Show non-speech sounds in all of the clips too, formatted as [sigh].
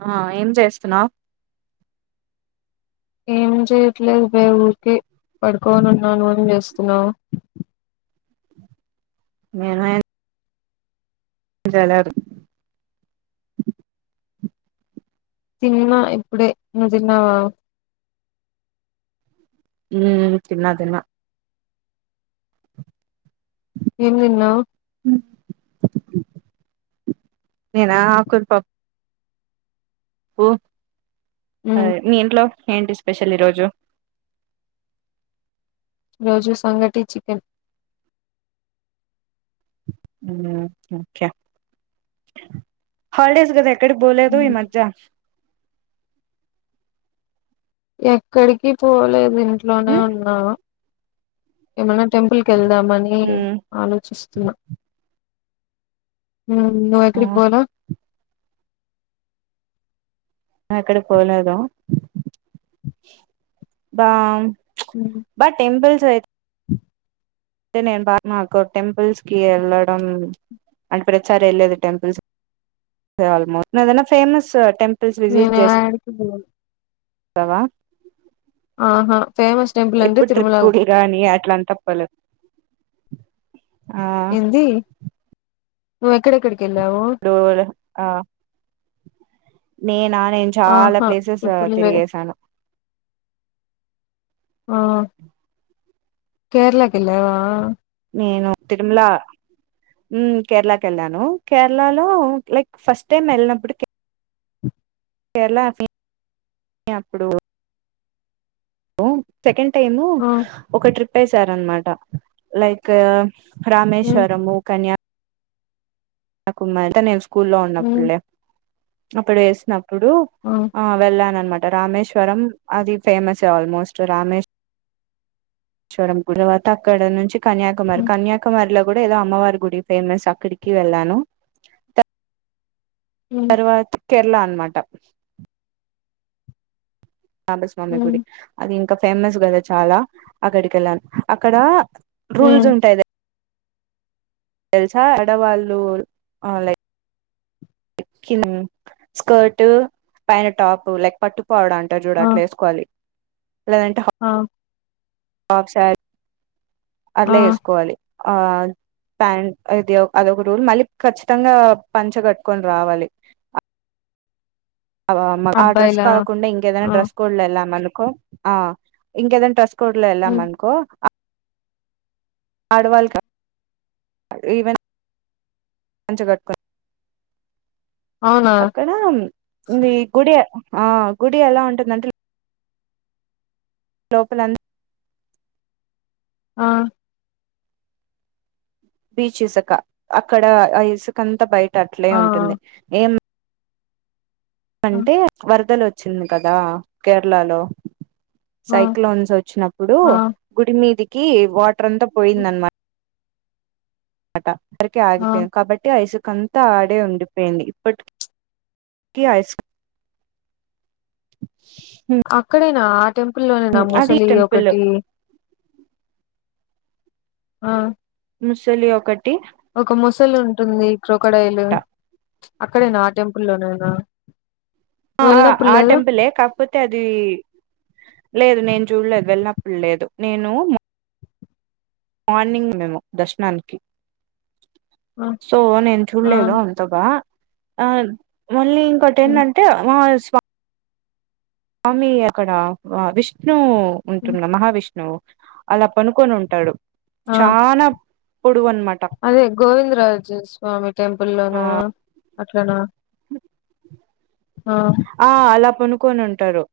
ఆ ఏం చేస్తున్నావ్ ఏం చేయట్లేదు బే ఊరికే పడుకని ఉన్నాను అని చేస్తున్నావు ఏమైంది జడబ్ తిన్న ఇప్పుడే నువ్వు తిన్నవా ఉమ్ తిన్న తిన్న ఏం తిన్నావ్ నేనా ఆకుర పప్పు ప్పు ఉమ్ మీ ఇంట్లో ఏంటి స్పెషల్ ఈరోజు ఈ రోజు సంగటి చికెన్ ఒకే హలిడేస్ కద మీరు బోలేదు ఉమ్. మ్జా ఎక్కడికి పోలేదు ఇంట్లోనే మ్మ్ ఉన్నా ఏమనా టెంపుల్ కి వెళ్దామని మ్మ్ ఆలోచిస్తున్నా నువ్వెక్కడికి పోలే ఎక్కడ పోలేద బా ఉమ్, బట్ టెంపూల్స్ అయితే అంటే నేను బా నాకు టెంపుల్స్ కి వెళ్ళడం అంటే ప్రతీసరి ఎల్లేది టెంపుల్స్ కి ఆల్మోస్ట్ ఏదైనా ఫేమస్ టెంపుల్స్ విజిట్ నేను చేసా యాడికి పోలే తవా ఆహా ఫేమస్ టెంపుల్ ఏంది తిరుమల గానీ అట్లా అంత పోలేం ఇది నువ్వు ఎక్కడ ఎక్కడికి డోర్ ఆ నేనా నేను చాలా ఆహా ప్లేసెస్ ట్రిప్పుల్ లే తిరిగేశాను ఆ కేరళకేల్లవా నేను తిరుమల ఉమ్ కేరళకి వెళ్ళాను కేరళ లో లైక్ ఫస్ట్ టైమ్ వెళ్ళినప్పుడికి కేరళ ఫి [inaudible] అప్పుడు ఊ సెకండ్ టైము ఆ ఒక ట్రిప్ ఏసారనమాట లైక్ ఉమ్ రామేశ్వరము కన్యా నాకుంత నేను స్కూల్లో ఉమ్ ఉన్నప్పుడులే అప్పుడు వేసినప్పుడు ఆ వెళ్ళాన అనమాట రామేశ్వరం అది ఫేమసే ఆల్మోస్ట్ రామేష్ చూడం గుడివాత అక్కడ నుంచి కన్యాకుమారి ఉమ్ కన్యాకుమారిలో కూడా ఏదో అమ్మవారి గుడి ఫేమస్ అక్కడికి వెళ్ళాను. హ్మ్ వత్ కేరళ అనమాట నాభస్వామి హ్మ్ గుడి అది ఇంకా ఫేమస్ కదా చాలా అక్కడికి వెళ్ళాను అక్కడ హ్మ్. రూల్స్ ఉంటాయిద తెలుసా ఆడవాళ్ళు ఆ లైక్ ఎక్కినం స్కర్ట్ పైన టాప్ లైక్ పట్టుకోపోవడానికి చూడు ఆ! అట్లాఏసుకోవాలి లేదంటే హా ఆ హాల్ఫ్ సారి ఆ! అట్లా వేసుకోవాలి ఆ ప్యాంట్ ఇది అదొక రూల్ మళ్ళీ ఖచ్చితంగా పంచగట్టుకొని రావాలి ఆ డ్రెస్ అబ్బాయిలా? కాకుండా ఇంకేదైనా ఆ! డ్రెస్ కోడ్లో వెళ్ళాం అనుకో ఇంకేదైనా డ్రస్ కోడ్లో హ్మ్. ఎల్లామన్కో ఆడవాళ్ళు కాదు ఈవెన్ పంచగట్టుకుని అవునా అక్కడ ఈ గుడే ఆ గుడి ఎలా ఉంటుందంటె లోపల ఆ బీచ్ ఇసుక అక్కడ ఆ ఇసుకంతా బయట అట్లే ఆ! ఆ! ఉంటుంది ఏం అంటే వరదలు వచ్చింది కదా కేరళలో ఆ! సైక్లోన్స్ వచ్చినప్పుడు ఆ! గుడి మీదికి వాటర్ అంతా హ్మ్. పోయిందన్న మాట వరకి ఆ! ఆగిపోయింది కాబట్టి ఆ ఇసుకం అంత ఆడే ఉండిపోయింది ఇప్పటికి ఆ ఇసు అక్కడేనా ఆ టెంపుల్లోనేనా అది ముసలి టెంపుల్ ఒకటి ఆ ముసలి ఒకటి ఒక ముసలి ఉంటుంది క్రోకడైల్ అక్కడేనా ఆ టెంపుల్లోనేనా ఆ ఆ ఆ టెంపులే కాక్ పోతే అది లేదు నేను చూడలేదు వెళ్ళినప్పుడు లేదు నేను మార్నింగ్ మేము దర్శనానికి ఆ! సో నేను ఆ! చూడలేదు గా మళ్ళీ ఇంకోటి హ్మ్. ఏంటంటే [unintelligible] స్వామి అక్కడ విష్ణు హ్మ్. ఉంటున్న మహావిష్ణువు అలా పనుకొని ఉంటాడు ఆ! చానా పొడువు అనమాట అదే గోవింద రాజు స్వామి ఆ టెంపుల్లోనా అట్లనా ఆ ఆ అలా పండుకొని ఉంటారు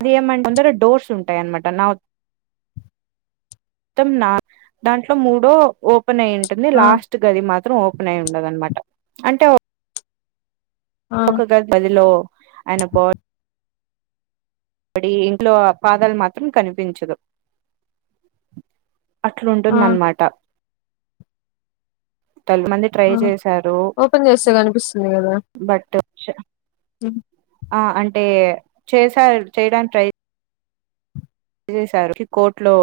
అది ఏమంట ముందర డోర్స్ ఉంటాయన్నమాట నావ్ మొత్తం నా దాంట్లో మూడో ఓపెన్ అయి టుంది ఆ! లాస్ట్ గది మాత్రం ఓపెన్ అయి ఉండదనమాట అంటే ఆ! ఒక గదిలో ఆయన బాడీ డీ ఇంట్లో పాదాలు మాత్రం కనిపించదు ఆ! అట్లుంటుందన్నమాట తల మంది ట్రై ఆ చేశారు ఓపెన్ చేస్తే కనిపిస్తుంది కదా బట్ ఉ ఆ అంటే చేసారు చేయడానికి ట్రై చేసారు కోర్టులో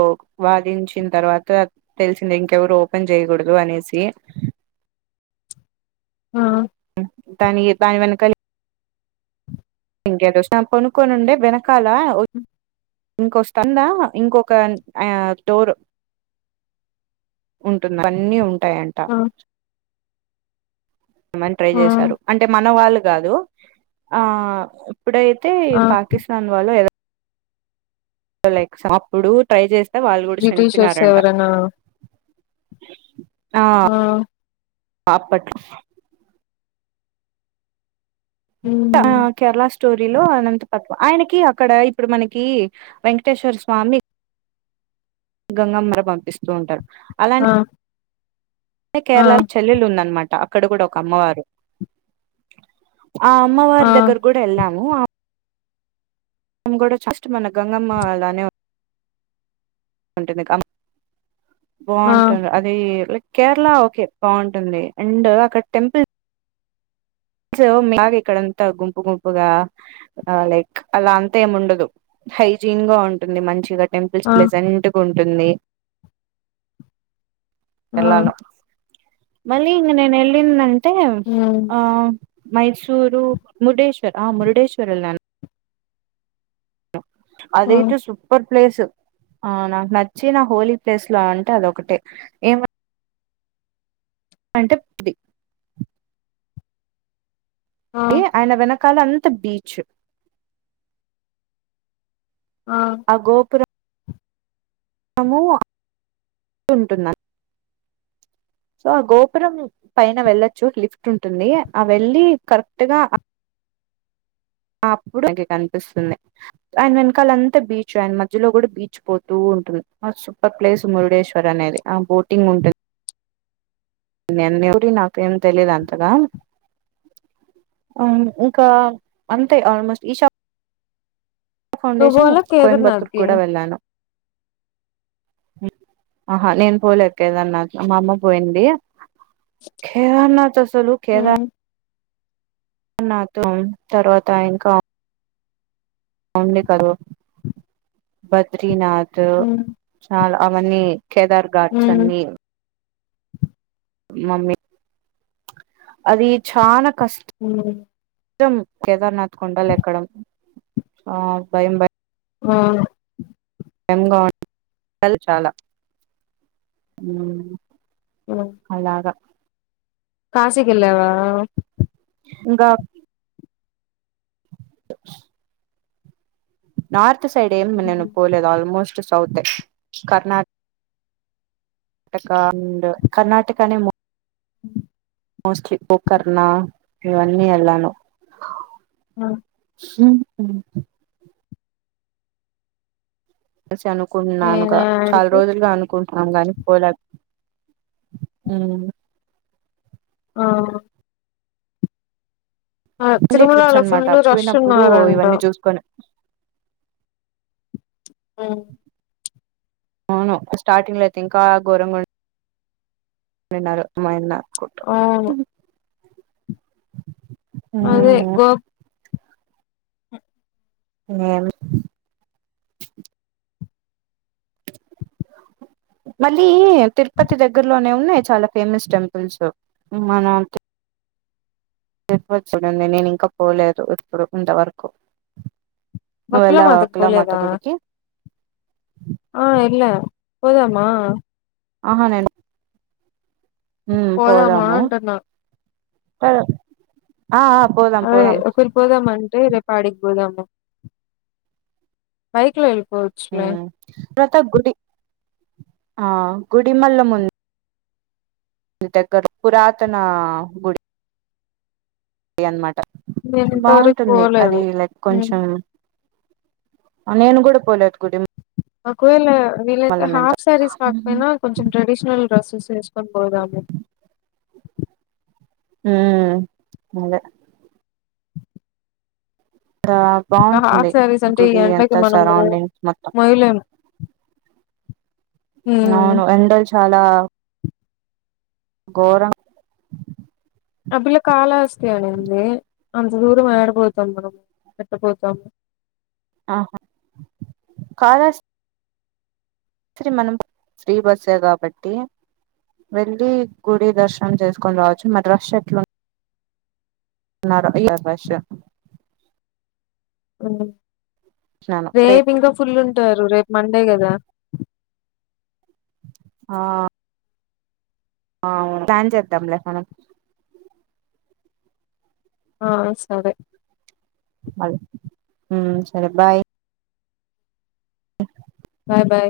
వాదించిన తర్వాత తెలిసింది ఇంకెవరు ఓపెన్ చేయ్యకూడదు అనేసి ఆ దాని దాని వెనకాల ఇంకేదో కొనుక్కొనిండే వెనకాల ఓ ఇంకోస్తందా ఇంకొక ఆ డోర్ ఉంటుంది ఇవన్నీ ఉంటాయి అం ఆ మని ట్రై ఆ చేశారు అంటే మన వాళ్ళు కాదు ఆ ఇప్పుడై అయితే ఆ పాకిస్తాన్ వాళ్ళు ఎదో లైక్ అప్పుడు ట్రై చేస్తే వాళ్ళు కూడా బ్రిటిషర్స్ చనిపోయినారంట. ఎవరనా ఆ అప్పట్ ఉ ఆ కేరళ స్టోరీలో అనంతపద్మ ఆయనకి అక్కడ ఇప్పుడు మనకి వెంకటేశ్వర స్వామి గంగమ్మర పంపిస్తూ ఉంటారు అలా ఆ అంటే ఆ కేరళలో చెల్లెలు ఉందనమాట అక్కడ కూడా ఒక అమ్మవారు ఆ ఆ అమ్మవారి దగ్గర కూడా ఎళ్ళాము, ఆ మేం కూడా జస్ట్ మన గంగమ్మ అలానే ఉంటుంది అమ్మ ఆ బావుంటుంది. అది లైక్ కేరళ ఓకే బావుంటుంది అండ్ అక్కడ టెంపుల్ స్ అలాగే ఇక్కడంత గుంపు గుంపుగా ఆ లైక్ అలా అంత ఏమి ఉండదు హైజీన్ గా ఉంటుంది మంచిగా. టెంపుల్స్ ఆ ప్లజెంట్గా ఉంటుంది. ఆ వెళ్ళాలో మళ్ళీ ఇంగ నేను ఏళ్లిందంటే ఉమ్ ఆ మైసూరు, మురుడేశ్వర్ ఆ మురుడేశ్వర్ వెళ్ళాన్ ఆ అదైతే సు పర్ ప్లేస్ ఆ నాకు నచ్చినా హోలీ ప్లేస్ లో అంటే అదో ఒకటే ఏమ అంటే ఆ ఏ ఆయన వెనకాల అంతా బీచ్. ఆ ఆ గోపురం రము ఉంటున్నా సో ఆ గోపురం పైన వెళ్లొచ్చు లిఫ్ట్ ఉంటుంది. ఆ వెళ్ళి కరెక్ట్ గా ఆ అప్పుడు పైకి కనిపిస్తుంది. ఆయన వెనకాల అంతా బీచ్ ఆయన మధ్యలో కూడా బీచ్ పోతూ ఉంటుంది. సూపర్ ప్లేస్ మురుడేశ్వర్ అనేది ఆ బోటింగ్ ఉంటది. నేన్ గుడి నాకేం తెలిదు అంతగా. అవును ఇంకా అంతే ఆల్మోస్ట్ ఈషా నువ్వు ఫౌండేషన్ పోలే కోయంబత్తూర్ కేదార్నాథ్‌కి కూడా వెళ్ళాను. ఆహా నేను పోలేద్ కేదరనాథ్ మా అమ్మ పోయింది. కేదరనాథ్ అస్సలు కేదా ఉమ్ నాత్ తర్వాత ఇంకా ఉంది కదు బద్రీనాథ్ ఉమ్ చాలా అవన్నీ కేదార్ ఘాట్స్ ఉమ్ అన్నీ. మమ్మీ అది చాన కస్ట్ ఉ త్తం కేదర్నాథ్ కొండలు ఎక్కడం ఆ భయం భయ ఆ బయంగా చాలా ఉమ్ ఉమ్ అలాగా కాశికెల్లావా ఇంగా నార్త్ సైడ్ ఏం నేను హ్మ్. పోలేదు ఆల్మోస్ట్ సౌత్ కర్నాట్ టక అండ్ కర్ణాటకనే మ్ ఉ ఆడియో శబ్దంగా ఉంది మోస్ట్లీ గోకర్ణ ఇవన్నీ ఎల్లాను ఉమ్ ఉమ్ హ్ సి అనుకుంటున్నానుగా నేనా చాలా యాడికి రోజులుగా అనుకుంటు అగాని పోలే ఆ ఆ ఫ్యామిలీ ట్రిప్స్ తిరుమలలో ఫుల్ అనమాట రష్ పోయినప్పుడు ఉన్నారంట ఇవన్నీ చూసుకొని ఉమ్ అవును స్టార్టింగ్ లో అయితే ఇంకా గోరంగున్ ఉండిన్నారు మాయన్న అవును అదే గోప్ ఇంగేమి మళ్ళీ తిరుపతి దగ్గరలోనే ఉన్నాయి చాలా ఫేమస్ టెంపుల్స్ మనంట్ చెప్పవచ్చుడేంది నేను ఇంకా పోలేదు ఇప్పుడు ఇంతవరకు నువ్వ ఎల్లావ బకులామాతకి వకులా మాత పోలేదా గుడికి ఆ ఎల్లా పోదమా అహ నేను ఉమ్ పోదామా పోదము అంటున్నా ఆ ఆ పోదం అదే పోదం ఒకరు పోదామంటే రేపాడికి పోదాము బైక్ లో వెళ్ళిపోవచ్చులే ప్రత గుడి ఆ గుడిమల్ల ముందు వుంది దగ్గర్లో పురాతన గుడి డి అన్నమాట నేను ఇంతవరకు బావుంటుంది పోలేదు అది లైక్ ఉమ్, కొంచెం ఆ నేను కూడా పోలేదు గుడి ము ఒకవేళ ఎంత హాఫ్ సారీస్ ఉమ్ కాకపోయినా కొంచెం ట్రెడిషనల్ డ్రస్సేస్ వేసుకొని పోదాము ఉమ్ అదే ఆ ఇంకా బావుంటుండే హాఫ్ శారీస్ అంటే ఈ గుడి ఎండకి అంతా మనము సరౌండింగ్స్ మొత్తం మొయ్యలేము ఉమ్, అవును ఎండల్ చాలా గోరం అ పిల్ల కాలాహస్తి అనేంది అంత దూరం ఏడపోతాం మనము ఎట్టపోతాము ఆహా కాలహస్ స్తి మనం ఫ్రీ బస్సే గాబట్టి వెలి గుడి దర్శనం చేసుకొని రావచ్చు మద్రాస్ ఎట్లు ఆడపిల్ల ఫస్ట్ ఉ రేపు ఇంకా ఫుల్ ఉంటారు రేపు మండే కదా ఆ ఆవును ప్లాన్ చేద్దాం లే మనం ఆ సరే మళ్ళ ఊ సరే బాయ్ అ బాయ్ బయ్